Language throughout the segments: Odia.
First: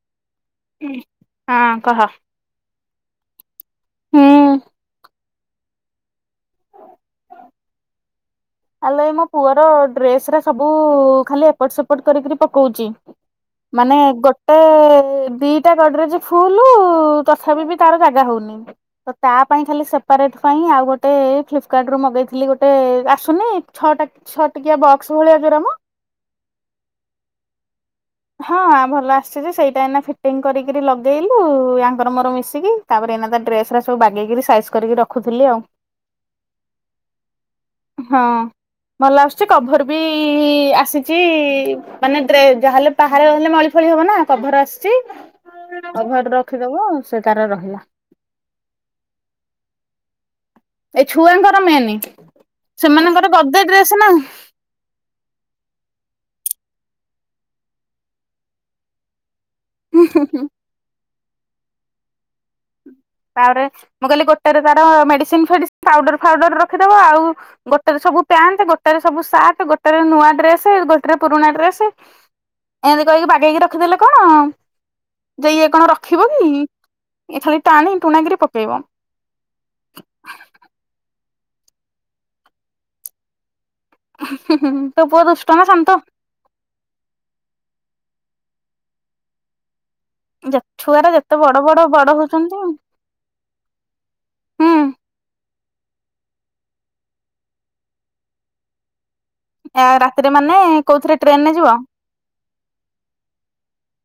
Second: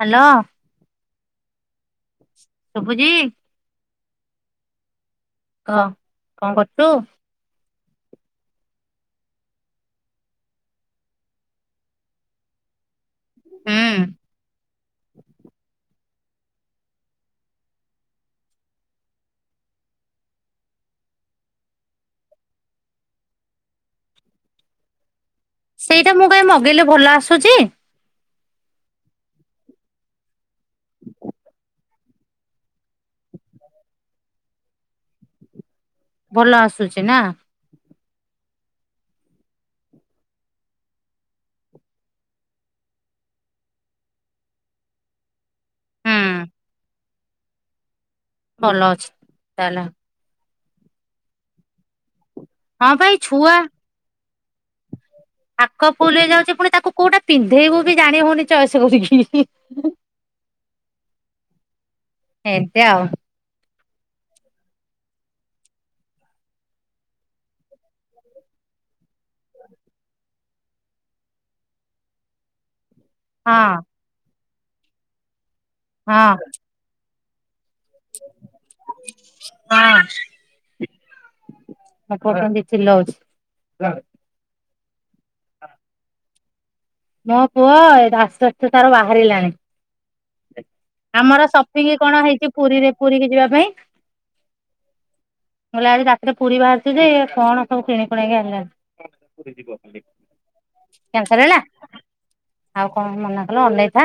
ହ୍ୟାଲୋ। ହଁ କହ। ଶୁଭୁଚି। ହୁଁ। କହ କଣ କରୁଛୁ? ଆଲେ ଏ ମୋ ପୁଅର ଡ୍ରେସ ରା ସବୁ ଖାଲି ଏପଟ ସେପଟ କରିକ ପକଉଛି। ମାନେ ହୁଁ ଗୋଟେ ଦିଟା ଗଡରେଯ ଫୁଲ ତଥାପି ବି ତାର ଜାଗା ହଉନି। ତ ତା ପାଇଁ ଖାଲି ସେପାରେଟ ପାଇଁ ଆଉ ଗୋଟେ ଫ୍ଲିପକାର୍ଟ ରୁ ମଗେଇଥିଲି ଗୋଟେ ରାସ ନି ଛଅଟା ଛଅ ଟିକିଆ ବକ୍ସ ଭଳିଆ ଜଉରା ମ ସେଇଟା ମୁଁ ପାଇଁ ମଗେଇଲେ ଭଲ ଆସୁଛି? ହଁ ଭଲ ଆସିଛି ସେଇଟା ଏନା ଫିଟିଙ୍ଗ କରିକିରି ଲଗେଇଲୁ ଆଙ୍କର ମୋର ମିଶିକି। ତାପରେ ଏଇନା ତା ଡ୍ରେସ ସବୁ ବାଗେଇିକିରି ସାଇଜ କରିକି ରଖୁଥିଲି ଆଉ। ଭଲ ଆସୁଛି ନା। ହଁ। ଭଲ ଆସୁଛି କଭର ବି ଆସିଛି ମାନେ ଡ୍ରେ ଯାହେଲେ ବାହାରେ ରହିଲେ ମଳି ଫଳି ହବ ନା କଭର ଆସିଛି ହୁଁ କଭର ରଖିଦବ ସେ ତାର ରହିଲା। ଭଲ ଅଛି ତାଲ। ଏ ଛୁଆଙ୍କର ମେନ ହଁ ଭାଇ ସେମାନଙ୍କର ଛୁଆ ଗଦେ ଡ୍ରେସ ନା। ଥାକ ଫୁଲ ହେଇଯାଉଛି ପୁଣି ତାକୁ କୋଉଟା ପିନ୍ଧେଇବୁ ବି ଜାଣି ହଉନି ଚଏସ କିରିକି। ହୁଁ ହୁଁ ହୁଁ। ଏମିତି ଆଉ। ତାପରେ ମୁଁ କହିଲି ଗୋଟେରେ ତାର ମେଡିସିନ ଫେଡିସିନ ପାଉଡର ଫାଉଡର ରଖିଦବା ଆଉ ଗୋଟେରେ ସବୁ ପ୍ୟାଣ୍ଟ ଗୋଟେରେ ସବୁ ସାର୍ଟ ଗୋଟେରେ ନୂଆ ଡ୍ରେସ ଗୋଟେରେ ପୁରୁଣା ଡ୍ରେସ। ଏମିତି କହିକି ବାଗେଇକି ହଁ ରଖିଦେଲେ କଣ ଯେ ଇଏ କଣ ହଁ ରଖିବ କି? ଏ ଖାଲି ଟାଣି ଟୁଣାକିରି ପକେଇବ। ହଁ ମୁଁ ପୁଅ କେମତି ଚିଲଉଛି। ହୁଁ ହୁଁ ହୁଁ ତୋ ପୁଅ ଦୁଷ୍ଟ ନା ଶାନ୍ତ? ମୋ ପୁଅ ଏବେ ଆସ୍ତେ ଆସ୍ତେ ତାର ବାହାରିଲାଣି। ଛୁଆ ଟା ଯେତେ ଆମର ବଡ ବଡ ସପିଙ୍ଗ ବଡ କଣ ହେଇଛି ହଉଛନ୍ତି ପୁରୀରେ ପୁରୀ କି ଯିବା ପାଇଁ? ହୁଁ ମୁଁ କହିଲି ଆଜି ରାତିରେ ପୁରୀ ବାହାରୁଛି ଯେ କଣ ସବୁ କିଣିି କୁଣା କି ଆଣିଛନ୍ତି। ଆ ରାତିରେ ମାନେ କୋଉଥିରେ କ୍ୟାନସଲ ହେଲା ଟ୍ରେନରେ ଯିବ? ଆଉ କଣ ମନା କଲ ଅନେଇଥା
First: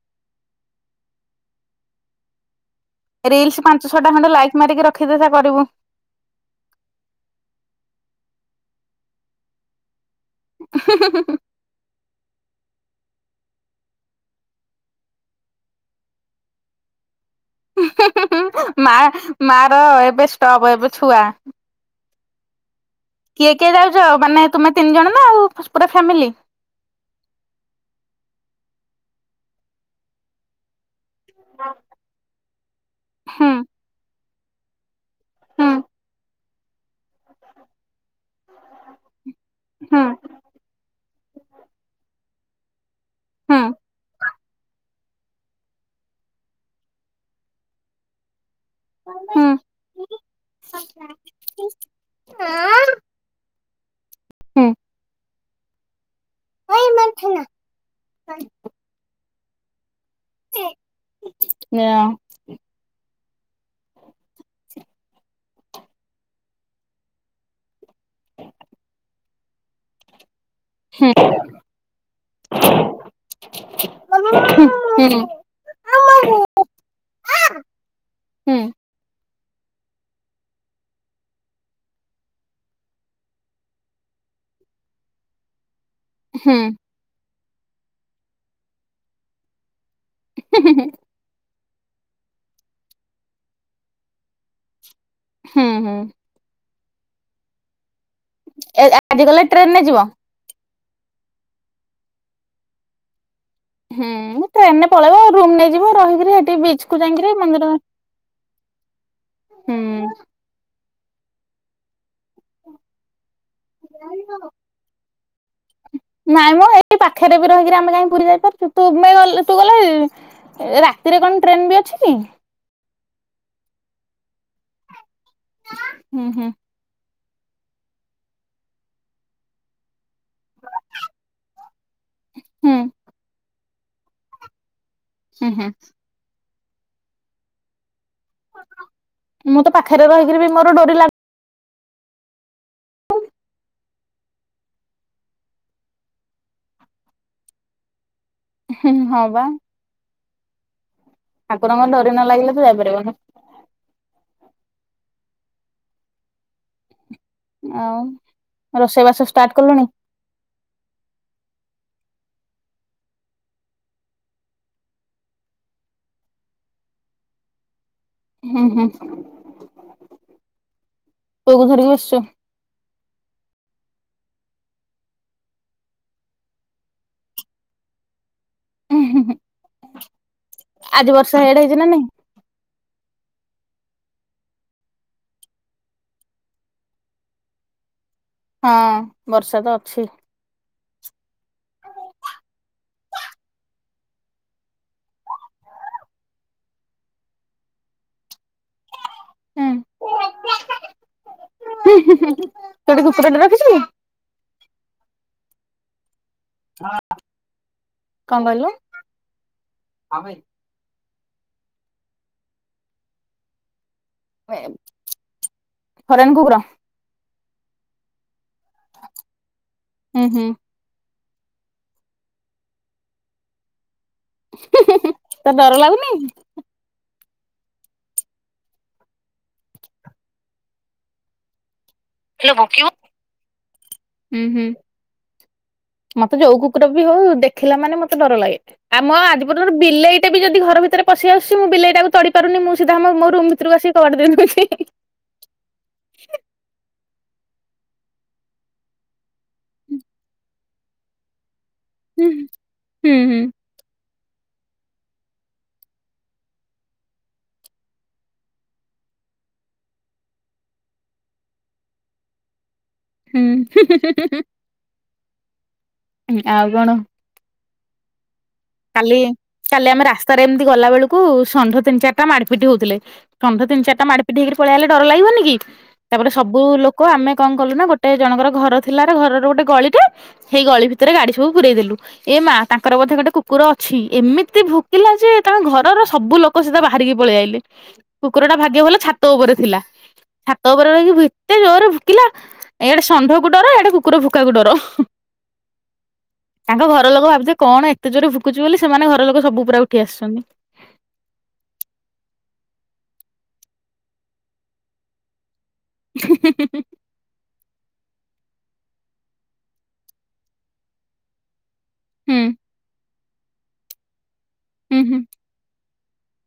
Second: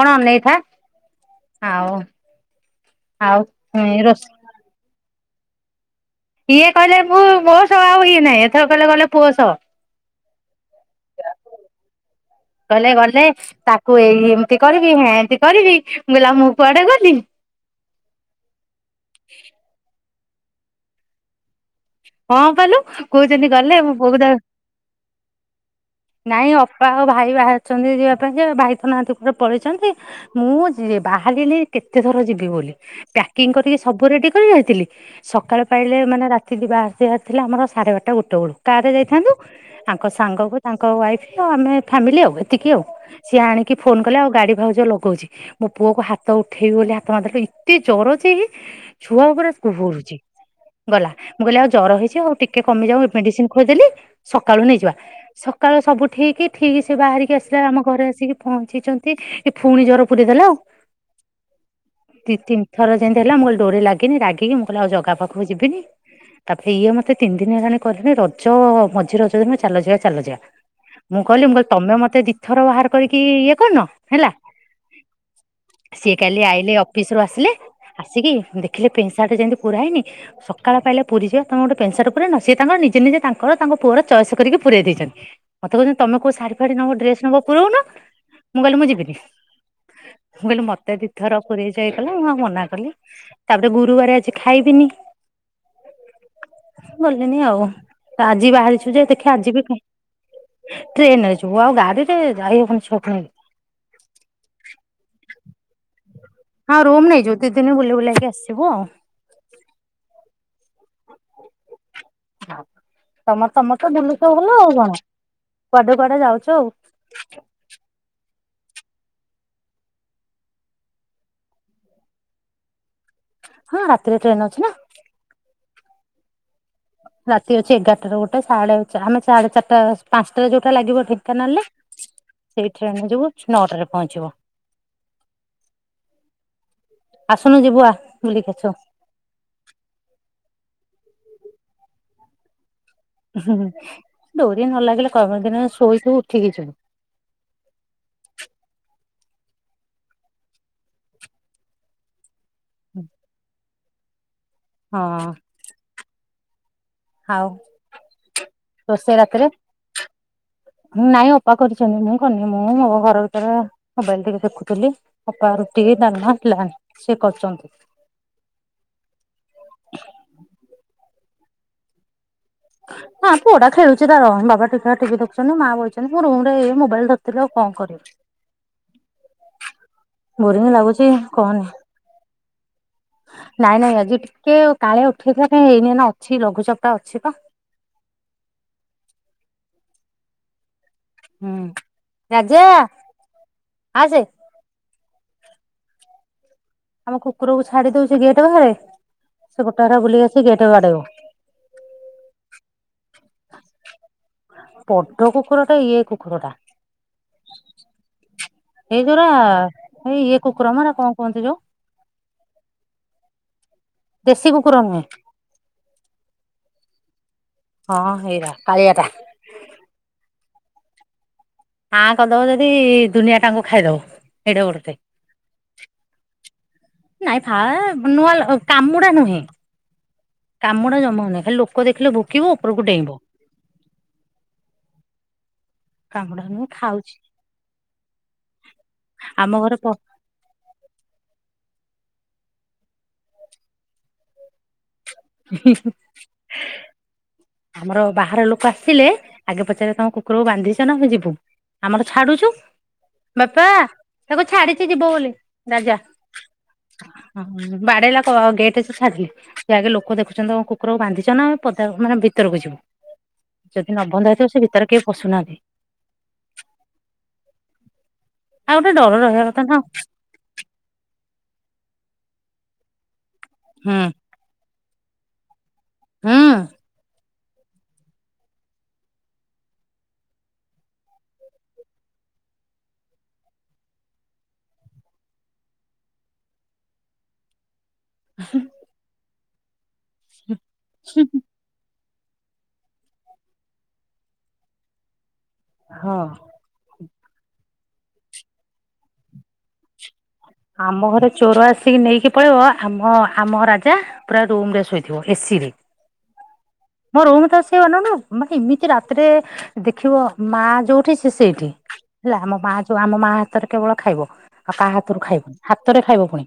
କଣ ଅନେଇଥା ଆଉ ଆଉ ରିଲ୍ସ ପାଞ୍ଚ ଛଅ ଟା ରୋଷେ ଖଣ୍ଡ ଲାଇକ୍ ମାରିକି ରଖିଦେଇଥା କରିବୁ। ଇଏ କହିଲେ ମୁ ମୋ ସ ଆଉ ଜଣେ ଇଏ ନାହିଁ ଏଥର କହିଲେ କହିଲେ ପୁଅ ସ ହୁଁ ହୁଁ ହୁଁ ହୁଁ। କଲେ ଗଲେ ତାକୁ ଏମତି କରିବି ହେଁ ଏମତି କରିବି ମୁଁ କହିଲି ମୁଁ କୁଆଡେ ଗଲି। ମା ମା ର ଏବେ ଷ୍ଟଭ୍ ଏବେ ଛୁଆ। ହଁ ପାଲୋ କହୁଛନ୍ତି ଗଲେ ମୋ ପୁଅକୁ ତାକୁ ତମେ ତିନି ଜଣ ନା ଆଉ? ପୁରା ଫ୍ୟାମିଲି ନାଇଁ ଅପା ଆଉ ଭାଇ ବାହାରିଛନ୍ତି ଯିବା ପାଇଁ ଯେ ଭାଇ ତ ନାହାଁନ୍ତି କୁଆଡେ ପଳେଇଛନ୍ତି ମୁଁ ବାହାରିଲି କେତେ ଥର ଯିବି ବୋଲି ହୁଁ ପ୍ୟାକିଂ କରିକି ସବୁ ରେଡି କରି ରହିଥିଲି ସକାଳେ ହୁଁ ପାଇଲେ ମାନେ ରାତି ଯିବା ଯିବାର ଥିଲା ଆମର ସାଢେ ବାରଟା ଗୋଟେ ବେଳୁ କାରେ ଯାଇଥାନ୍ତୁ ହୁଁ ଆଙ୍କ ସାଙ୍ଗକୁ ତାଙ୍କ ୱାଇଫ ଆଉ ଆମେ ଫ୍ୟାମିଲି ଆଉ ଏତିକି ଆଉ ସିଏ ହୁଁ ଆଣିକି ଫୋନ କଲେ ଆଉ ଗାଡି ଭାଉଜ ଲଗଉଛି। ମୋ ପୁଅକୁ ହାତ ଉଠେଇବି ବୋଲି ହାତ ମାରିଦେଲି ଏତେ ଜ୍ୱର ଯେ ଛୁଆ ହୁଁ ପୁରା କୁହୁରୁଚି ଗଲା ମୁଁ କହିଲି ଆଉ ଜର ହେଇଛି ଆଉ ଟିକେ କମିଯାଉ ମେଡିସିନି ଖୋଇଦେଲି ସକାଳୁ ହୁଁ ନେଇଯିବା ସକାଳୁ ସବୁ ଠିକି ଠିକି ସେ ବାହାରିକି ଆସିଲା ଆମ ଘରେ ଆସିକି ପହଁଞ୍ଚିଛନ୍ତି ଏ ପୁଣି ଜର ପୁରେଇଦେଲା ଆଉ ଦି ତିନି ଥର ଯେମିତି ହେଲା ମୁଁ କହିଲି ଡୋରେ ଲାଗିନି ରାଗିକ ମୁଁ କହିଲ ଆଉ ଜାଗା ପାଖକୁ ଯିବିନି ତାପରେ ଇଏ ମତେ ତିନି ଦିନି ହେଲାଣି କହିଲେଣି ରଜ ମଝି ରଜ ଦିନ ଚାଲଯିବା, ଚାଲଯିବା। ହୁଁ ମୁଁ କହିଲି ମୁଁ କହିଲି ତମେ ମତେ ଦିଥର ବାହାର କରିକି ଇଏ କରିନ ହେଲା। ହୁଁ ହୁଁ ସିଏ କାଲି ଆଇଲେ ଅଫିସ ରୁ ଆସିଲେ ଆସିକି ଦେଖିଲେ ପେନ୍ ସାର୍ଟା ଯେମିତି ପୁରା ହେଇନି ସକାଳ ପାଇଲେ ପୁରୀ ଯିବା ତମେ ଗୋଟେ ପେଣ୍ଟ, ସାର୍ଟ ପୁରେଇ ନ ସିଏ ତାଙ୍କର ନିଜେ ନିଜେ ତାଙ୍କର ତାଙ୍କ ପୁଅର ଚଏସ୍ କରିକି ପୁରେଇ ଦେଇଛନ୍ତି ମତେ କହୁଛନ୍ତି ତମେ କଉ ଶାଢୀ, ହୁଁ ଫାଢି ନବ, ଡ୍ରେସ ନବ ପୁରଉ ନ ମୁଁ କହିଲି ମୁଁ ଯିବିନି, ମୁଁ କହିଲି ମତେ ଦି ଧର ପୁରେଚ ଇଏକଲ ମୁଁ ଆଉ ମନା କଲି ତାପରେ ଗୁରୁବାର ଆଜି ଖାଇବିନି ହୁଁ, ହୁଁ। ଗଲିନି ଆଉ ଆଜି ବାହାରିଛୁ ଯେ ଆଜି ଦେଖ ଗଲେ ଟ୍ରେନ ରେ ଯିବ ଟ୍ରେନ ରେ ଯିବୁ ଆଉ ଗାଡି ରେ ଯାଇ ହବନି ଛୁଆକୁ ନେଇକି। ହୁଁ, ଟ୍ରେନରେ ପଳେଇବ ରୁମ୍ ନେଇଯିବ। ରହିକିରି ସେଠି ହଁ ବିଚ୍ କୁ ରୁମ୍ ଯାଇକିରି ନେଇଯିବୁ ଦି ମନ୍ଦିର ଦିନି ବୁଲି ବୁଲାକି ଆସିବୁ ଆଉ। ହୁଁ ହଁ ତମ ତମର ତ ବୁଲୁଚ ଭଲ ଆଉ କଣ? କୁଆଡେ କୁଆଡେ ଯାଉଛ ନାଇଁ ଆଉ। ମ ଏଇ ପାଖରେ ବି ରହିିକିରି ଆମେ କାହିଁ ପୁରୀ ଯାଇପାରୁଛୁ। ତୁମେ ଗଲେ ତୁ ଗଲେ ରାତିରେ କଣ ଟ୍ରେନ ବି ଅଛି କି? ହଁ, ରାତିରେ ଟ୍ରେନ୍ ଅଛି ନା। ହୁଁ ହୁଁ। ରାତି ଅଛି ଏଗାରାଟା ରେ ଗୋଟେ ସାଢେ ଚା ଆମେ ସାଢେ ଚାରିଟା ପାଞ୍ଚଟାରେ ଯୋଉଟା ଲାଗିବ ଢେଙ୍କାନାଳରେ ହୁଁ ସେଇଟାରେ ଆମେ ଯିବୁ ନଅଟାରେ ପହଁଞ୍ଚିବୁ। ହୁଁ, ହୁଁ। ଆସୁନୁ ଯିବୁ ଆ ବୁଲିକି ଆସିବୁ। ମୁଁ ତ ପାଖରେ ରହିକିରି ବି ମୋର ଡୋରି ଲାଗ ଡୋରି ନ ଲାଗିଲେ କର୍ମ ଦିନରେ ଶୋଇଥିବୁ ଉଠିକି ଯିବୁ। ହଁ ବା। ଠାକୁରଙ୍କ ଡୋରି ନ ଲାଗିଲେ ତୁ ଯାଇପାରିବୁନୁ। ହଁ। ଆଉ ଆଉ ରୋଷେଇ ବାସ ଷ୍ଟାର୍ଟ କଲୁଣି? ନାଇଁ ଅପା କରିଚନ୍ତି ମୁଁ କରିନି ମୁଁ ମୋ ଘର ଭିତରେ ମୋବାଇଲ୍ ଟିକେ ଦେଖୁଥୁଲି। ଅପା ରୁଟିକି ଦାଲମା ଥିଲା ସିଏ କରୁଚନ୍ତି। ହୁଁ ହୁଁ ପୁଅକୁ ଧରିକି ବସଚୁ? ହଁ ପୁଅଟା ଖେଳୁଚି ତାର ର ବାବା ଟିଥା ଟି ଭି ଦେଖୁଚନ୍ତି, ମା ବଇଛନ୍ତି, ମୁଁ ରୁମରେ ଏଇ ମୋବାଇଲ୍ ଦେଖୁଥୁଲି ଆଉ କଣ କରିବି? ବୋରିଙ୍ଗ ଲାଗୁଚି ଆଜି ବର୍ଷା ଇଆଡେ କହନି। ହେଇଛି ନା ନାଇଁ? ନାଇଁ ନାଇଁ ଆଜି ଟିକେ କାଳେ ଉଠେଇଥିଲା କାଇଁ ଏଇନି ଏଇନା ଅଛି ଲଘୁଚାପଟା ଅଛି ପା। ହଁ ବର୍ଷା ତ ଅଛି। ହୁଁ ରାଜା ଆସେ। ଆମ କୁକୁରକୁ ଛାଡ଼ି ଦୋଉ ସେ ଗେଟ୍ ବାହାରେ ସେ ଗୋଟା ଭେରା ବୁଲିକି ଆସି ଗେଟ୍ ବାଡ଼େଇବ। ତୁ ଗୋଟେ କୁକୁରଟେ ରଖିଚୁ? ବଡ଼ କୁକୁର ଟେ ଇଏ କୁକୁର ଟା। କଣ କହିଲୁ ଏଇ ଗୁରା ହେଇ ଇଏ କୁ କୁକୁର ମ ହେରା କଁ କୁହନ୍ତି ଯୋଉ ଦେଶୀ କୁକୁର ନୁହେଁ। ଫରେନ୍ କୁକୁର। ହଁ, ହେଇରା କାଳିଆଟା। ହୁଁ ହୁଁ। ଆଁ କରିଦବ ଯଦି ଦୁନିଆଟାଙ୍କୁ ଖାଇଦବ ଏଡେ ବଡ଼ଟେ। ତତେ ଡର ଲାଗୁନି? ନାଇଁ ଫା ନୂଆଁ ଲ କାମୁଡ଼ା ନୁହେଁ। କାମୁଡ଼ା ଜମା ନୁହେଁ ଖାଲି ଲୋକ ଦେଖିଲେ ଭୁକିବ ଉପୁରୁକୁ ଡେଇଁବ। ଉଁ ହୁଁ। ମତେ କାମୁଡା ଯଉ ନୁହେଁ କୁକୁର ବି ଖାଉଛି ହଉ ଦେଖିଲା ମାନେ ମତେ ଡର ଲାଗେ ଆମ ଆଜି ପର୍ଯ୍ୟନ୍ତ ଘରେ ପ ବିଲେଇ ଏବେ ଯଦି ଘର ଭିତରେ ପସି ଆସଚି ମୁଁ ବିଲେଇଟାକୁ ତଡ଼ି ପାରୁନି ମୁଁ ସିଧା ଆମ ମୋ ରୁମ ଭିତରୁକୁ ଆସିକି କବାଟ ଦେଇ ଦଉଚି। ଆମର ବାହାର ଲୋକ ଆସିଲେ ଆଗେ ପଚାରିବେ ତମ କୁକୁରକୁ ବାନ୍ଧିଚ ନାଁ ଆମେ ଯିବୁ ଆମର ହୁଁ ଛାଡ଼ୁଚୁ ହୁଁ ହୁଁ ବାପା ତାକୁ ଛାଡି଼ଚି ଯିବ ବୋଲି ରାଜା। ହଁ ବାଡ଼େଇଲା କ ଗେଟ୍ ଯେ ଛାଡ଼ିଲି ସିଏ ଆଗେ ଲୋ କ ଦେଖୁଚନ୍ତି ତମ କୁକୁରକୁ ବାନ୍ଧିଚ ନାଁ ଏ ପଦା ମାନେ ଭିତରକୁ ଯିବୁ ଯଦି ନ ବନ୍ଧା ହୁଁ। ହେଇଥିବ ସେ ଭିତରେ କିଏ ପଶୁନାହାନ୍ତି। ଏ ଆଉ କଣ? ଆଉ ଗୋଟେ ଡର କାଲି ରହିବା କଥା ନା କାଲି ଆମେ ରାସ୍ ତାରେ ଏମିତି ଗଲା ବେଳୁକୁ ଷଣ୍ଢ ତିନି ଚାରଟା ମାଡ଼ପିଟି ହଉଥୁଲେ ଷଣ୍ଢ ତିନି ହୁଁ ଚାରଟା ମାଡ଼୍ ପିଟି ହେଇକିରି ପଳିଆଇଲେ ଡର ଲାଗିବନି କି ତାପରେ ତାପରେ ହୁଁ ସବୁ ଲୋକ ଆମେ କଁ କଲୁ ନାଁ ଗୋ ଟେ ଜଣଙ୍କର ଘର ଥିଲାରେ ଘରର ଗୋଟେ ଗଳିଟେ। ହେଇ ଗଳି ଭିତରେ ଗାଡ଼ି ସବୁ ପୁରରେଇ ଦେଲୁ ଏ ମା ତାଙ୍କର ବୋଧେ ଗୋଟେ କୁ କୁର ଅଛି ଏମିତି ଭୁକିଲା ଯେ ତାଙ୍କ ଘରର ସବୁ ଲୋକ ସିଦା ବାହାରିକି ପଳିଆଇଲେ। କୁକୁରଟା ଭାଗ୍ୟ ଭଲ ଛାତ ଓପରେ ଥିଲା ଛାତ ଓପରେ ରହିକି ଭି ଏତେ ଜୋରରେ ଫୁକିଲା ଏଡ଼େ ଷଣ୍ଢକୁ ଡର ୟାଡ଼େ କୁକୁର ଭୁକାକୁ ଡର। ହଁ। ତାଙ୍କ ଘର ଲୋକ ଭାବୁଥୁବେ କଣ ଏତେ ଜୋରେ ଭୁକୁଚି ବୋଲି ସେମାନେ ଘର ଲୋକ ସବୁ ପୁରା ଉଠି ଆସଚନ୍ତି। ଆମ ଘରେ ଚୋର ଆସିକି ନେଇକି ପଳେଇବ ଆମ ଆମ ରାଜା ପୁରା ରୁମ୍ ରେ ଶୋଇଥିବ ଏସିରେ। ମୋ ରୋମ ତ ସେ ଅନଉନୁ ମାନେ ଏମିତି ରାତିରେ ଦେଖିବ ମା ଯୋଉଠି ସେ ସେଇଠି। ହୁଁ ହେଲା ଆମ ମା ଯୋଉ ଆମ ମା ହାତରେ କେବଳ ଖାଇବ ଆଉ କାହା ହୁଁ ହୁଁ ହାତରୁ ଖାଇବ ହାତରେ ଖାଇବ ପୁଣି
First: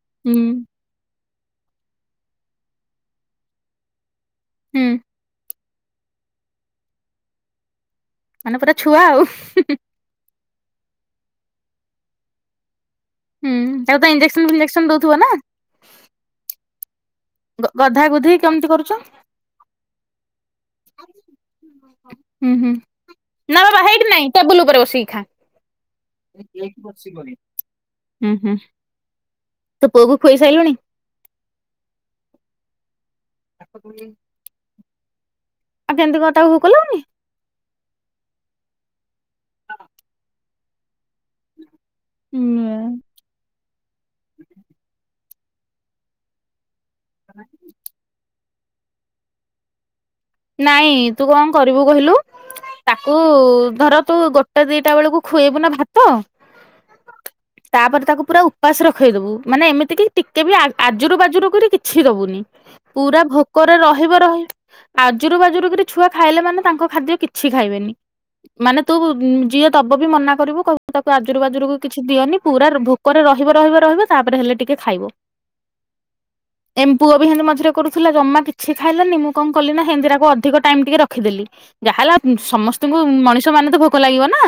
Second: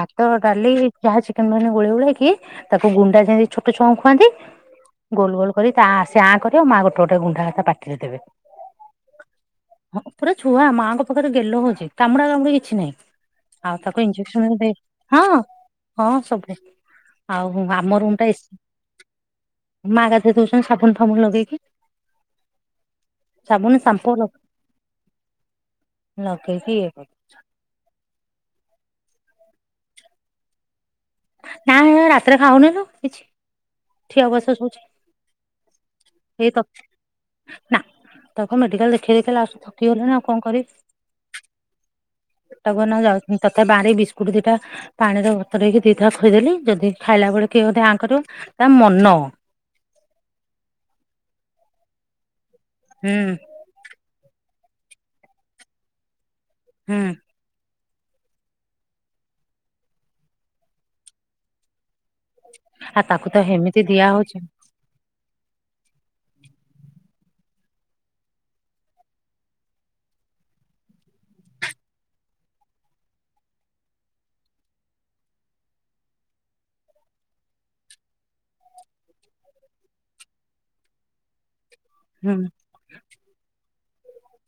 ଭାତ ହୁଁ ଡ଼ାଲି ଯାହା ଚିକେନ ଫିକେନ ଗୋଳେଇ ଗୋଳାକି ତାକୁ ଗୁଣ୍ଡା ଯେନି ଛୋଟ ଛଆଙ୍କୁ ଖୁଆନ୍ତି ହୁଁ। ଗୋଲ ଗୋଲ କରି ତା ଆସେ ଆଁ କରି ଆ ମାଆ ଗୋଟେ ଗୋଟେ ଗୁଣ୍ଡା ତା ପାଟିରେ ଦେବେ। ମାନେ ପୁରା ଛୁଆ ଆଉ। ହଁ ପୁରା ଛୁଆ ମାଆଙ୍କ ପାଖରେ ଗେଲ ହଉଛି କାମୁଡ଼ା କାମୁଡ଼ି କିଛି ନାହିଁ। ହୁଁ ଆଉ ତାକୁ ତ ଇଞ୍ଜେକ୍ସନ ବି ଫିଞ୍ଜେକ୍ସନ ଦଉଥିବ ଦେ ନା ହଁ ହଁ ସବୁ। ଆଉ ହ ଆମ ରୁମ୍ ଟା ଏସ୍ ଲଗେଇକି ଉଁ ହୁଁ। ନ ସାବୁନ ବାବା ହେଇଠି ସାମ୍ପୁ ନାଇଁ ଟେବୁଲ ଓପରେ ବସି ଖା। ଲଗେଇକି ହୁଁ ହୁଁ ତୋ ପୁଅକୁ ଖୁଏଇ ସାଇଲୁଣି? ନା ହେରା ରାତିରେ ଖାଉନି ତ କିଛି ଠିଆ ଅବଶେ ଶୋଉଚି। ଆ କେମତି କଣ ତାକୁ ଭୋକ ଲଗୁନି? ନା ତାକୁ ମେଡ଼ିକାଲ ଦେଖେଇ ଦେଖେଇ ଲାଷ୍ଟେକୁ ଥକିଗଲିଣି, ଆଉ କଣ କରିବି? ତାକୁ ଏଇନା ଯାଉତିନି ତତେ ବାଡ଼ି ବିସ୍କୁଟ ଦିଟା ପାଣିରେ ବତରେଇକି ସିଧା ଥୋଇଦେଲି ଯଦି ଖାଇଲା ବେଳେ କିଏ ଗୋଟେ ଆଁ କରିବ ତା ମନ। ନାଇଁ ତୁ କଣ କରିବୁ କହିଲୁ ହୁଁ ତାକୁ ଧର ତୁ ଗୋଟା ଦିଟା ବେଳକୁ ଖୁଏଇବୁ ନା ଭାତ ହୁଁ। ତାପରେ ତାକୁ ପୁରା ଉପାସ ରଖେଇଦବୁ ମାନେ ଏମିତିକ ଟିକେ ବି ଆ ଆଜୁରୁ ବାଜୁରୁ କରି କିଛି ଦୋବୁନି। ଆଉ ପୁରା ତାକୁ ତ ଭୋକରେ ହେମିତି ଦିଆ ରହିବ ହଉଛି ରହି ଆଜୁରୁ ବାଜୁରୁ କରି ଛୁଆ ଖାଇଲେ ମାନେ ତାଙ୍କ ଖାଦ୍ୟ କିଛି ଖାଇବେନି। ମାନେ ତୁ ଯିଏ ଦବ ବି ମନା କରିବୁ କ ତାକୁ ଆଜୁରୁ ବାଜୁରୁକୁ କିଛି ଦିଅନି ପୁରା ଭୋ କରେ ରହିବ ରହିବ ରହିବ ତାପରେ ହେଲେ ଟିକେ ଖାଇବ। ଏମ୍ପୁଅ ବି ହେତି ମଝରେ କରୁଥିଲା ଜମା କିଛି ଖାଇଲାନି ମୁଁ କଣ କଲିନା ହେନ୍ତି ତାକୁ ଅଧିକ ଟାଇମ୍ ଟିକେ ରଖିଦେଲି ଯାହା ହେଲା ହୁଁ ସମସ୍ ତଙ୍କୁ ମଣିଷ ମାନେ ତ ଭୋକ ଲାଗିବ ନା।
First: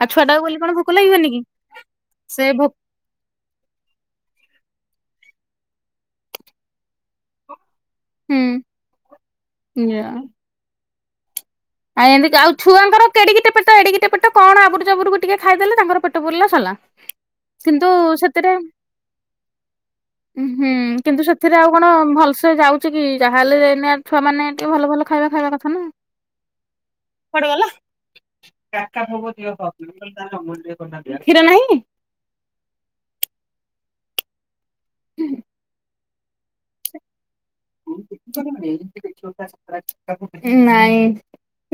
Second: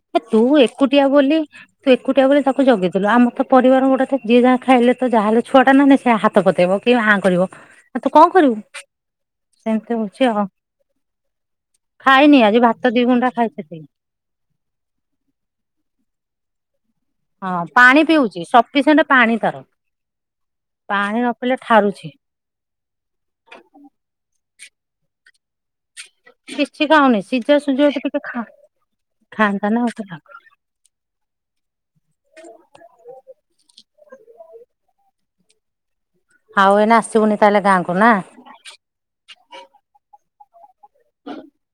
ଆଉ ଏ ତୁ ଛୁଆଟାକୁ ବୋଲି କଣ ଭୋକ ଏକୁଟିଆ ଲାଗିବନି ବୋଲି କି ତୁ ଏକୁଟିଆ ବୋଲି ସେ ତାକୁ ଭୋ ଜଗିଦ ଲୁ ଆମର ତ ପରିବାର ଗୋଟେ ଯିଏ ଯାହା ଖାଇଲେ ତ ଯାହେଲେ ଛୁଆଟା ନା ନାଇଁ ସେ ହାତ ପତେଇବ କି ହାଁ କରିବ। ଆଉ ତୁ କଣ ହୁଁ କରିବୁ ସେମିତି ଯା। ହଉଛି ଆଉ। ଆଉ ଏମତି ଖାଇନି ଆଉ ଆଜି ଭାତ ଦି ଛୁଆଙ୍କର ଗୁଣ୍ଡା କେଡ଼ିକିଟେ ପେଟ ଖାଇଥିଲି ଏଡ଼ିଟିକେ ପେଟ। କଣ ଆବୁରୁ ଚାବୁରୁ କି ଟିକେ ଖାଇଦେଲେ ତାଙ୍କର ପେଟ ପୁରିଲା ସଲା। ହଁ ପାଣି ପିଉଚି ସଫିସିଏଣ୍ଟ ପାଣି ତାର। ଉ ହୁଁ ପାଣି କିନ୍ତୁ ନ ପିଇଲେ ସେଥିରେ ଆଉ କଣ ଠାରୁଛି। ଭଲସେ ଯାଉ ଚିକି ଯାହେଲେ ଏଇନା ଛୁଆ ମାନେ ଟିକେ ଭଲ ଭଲ ଖାଇବା ଖାଇବା କଥା ନା। ସିଛି ଖାଉନି କୁଆଡେ ସିଝା ଗଲା? ସୁଜି ଟିକେ ଖା ଖାଆନ୍ତାନା ଆଉ ତୁ ଯାହା କ୍ଷୀର ନାହିଁ? ଉଁ ହୁ। ଆଉ ଏଇନା ଆସିବୁନି ତାଏଲେ ଗାଁକୁ ନା? [unintelligible] ନାଇଁ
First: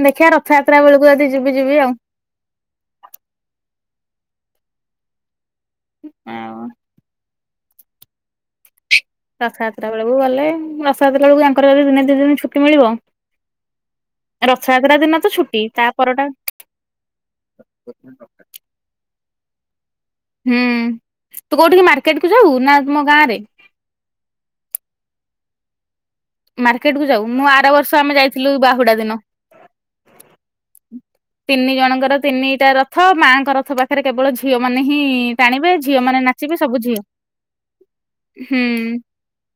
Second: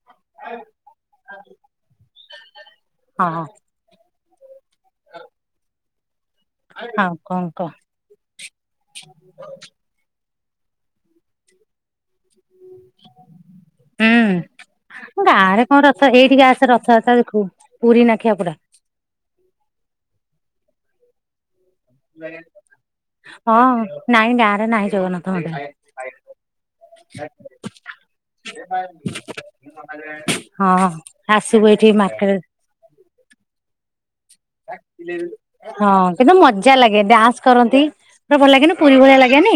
ଦେଖିଆ ରଥଯାତ୍ରା ବେଳକୁ ଯଦି ଯିବି ଯିବି ଆଉ। ହଁ ହଁ। [unintelligible] ହଁ। ହଁ କଣ କ। ରଥଯାତ୍ରା ବେଳକୁ ଗଲେ ରଥଯାତ୍ରା ବେଳକୁୟାଙ୍କର ଦିନେ ଦି ଦିନ ଛୁକଟି ମିଳିବ। ରଥଯାତ୍ରା ଦିନ ହୁଁ ତ ଗାଁରେ ଛୁଟି, କଣ ରଥ ତାପର ଟା। ଏଇଠିକି ଆସେ ରଥଯାତ୍ରା ଦେଖିବୁ। ପୁରୀ ନା ଖିଆପଡା ହୁଁ ତୁ କୋଉଠିକି ମାର୍କେଟ କୁ ଯାଉ ନା ତମ ଗାଁ ରେ? ହଁ। ନାଇଁ ଗାଁରେ ନାହିଁ ଜଗନ୍ନାଥ ମନ୍ଦିର। ମାର୍କେଟ କୁ ଯାଉ ମୁଁ ଆର ବର୍ଷ ଆମେ ଯାଇଥିଲୁ ବାହୁଡା ଦିନ। ହଁ ଆସିବୁ ଏଇଠି ମାରକେଟ୍। ଥ ମାଆଙ୍କ ରଥ ବା ଝିଅ ହଁ ମାନେ କିନ୍ତୁ ନାଚିବେ ମଜା ସବୁ ଝିଅ ଲାଗେ ଡ୍ୟାନ୍ସ କରନ୍ତି। ଭଲ ହୁଁ ଲାଗେନି ପୁରୀ ଭଳିଆ ଲାଗେନି।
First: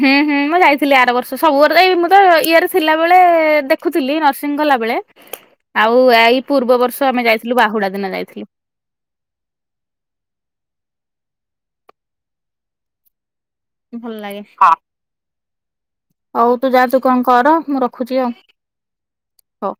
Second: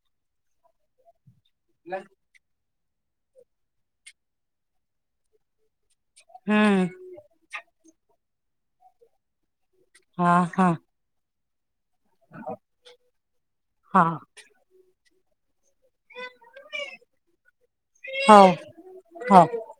ହୁଁ ହୁଁ ମୁ ଯାଇଥି ଥିଲି ଆର ବର୍ଷ ସବୁର ତ ଏଇ ମୁଁ ତ ଇଏ ରେ ଥିଲାବେଳେ ଦେଖୁଥିଲି, ନର୍ସିଂ କଲାବେଳେ ଆଉ ଏଇ ହୁଁ ପୂର୍ବ ବର୍ଷ ଆମେ ଯାଇଥିଲୁ ବାହୁଡା ଦିନ ଯାଇଥିଲୁ। ହଁ ହଁ। ହ ଭଲ ଲାଗେ, ହଁ। ହଉ ତୁ ଯାଆ ତୁ କଣ କର ମୁଁ ରଖୁଛି ଆଉ, ହଉ ହଉ।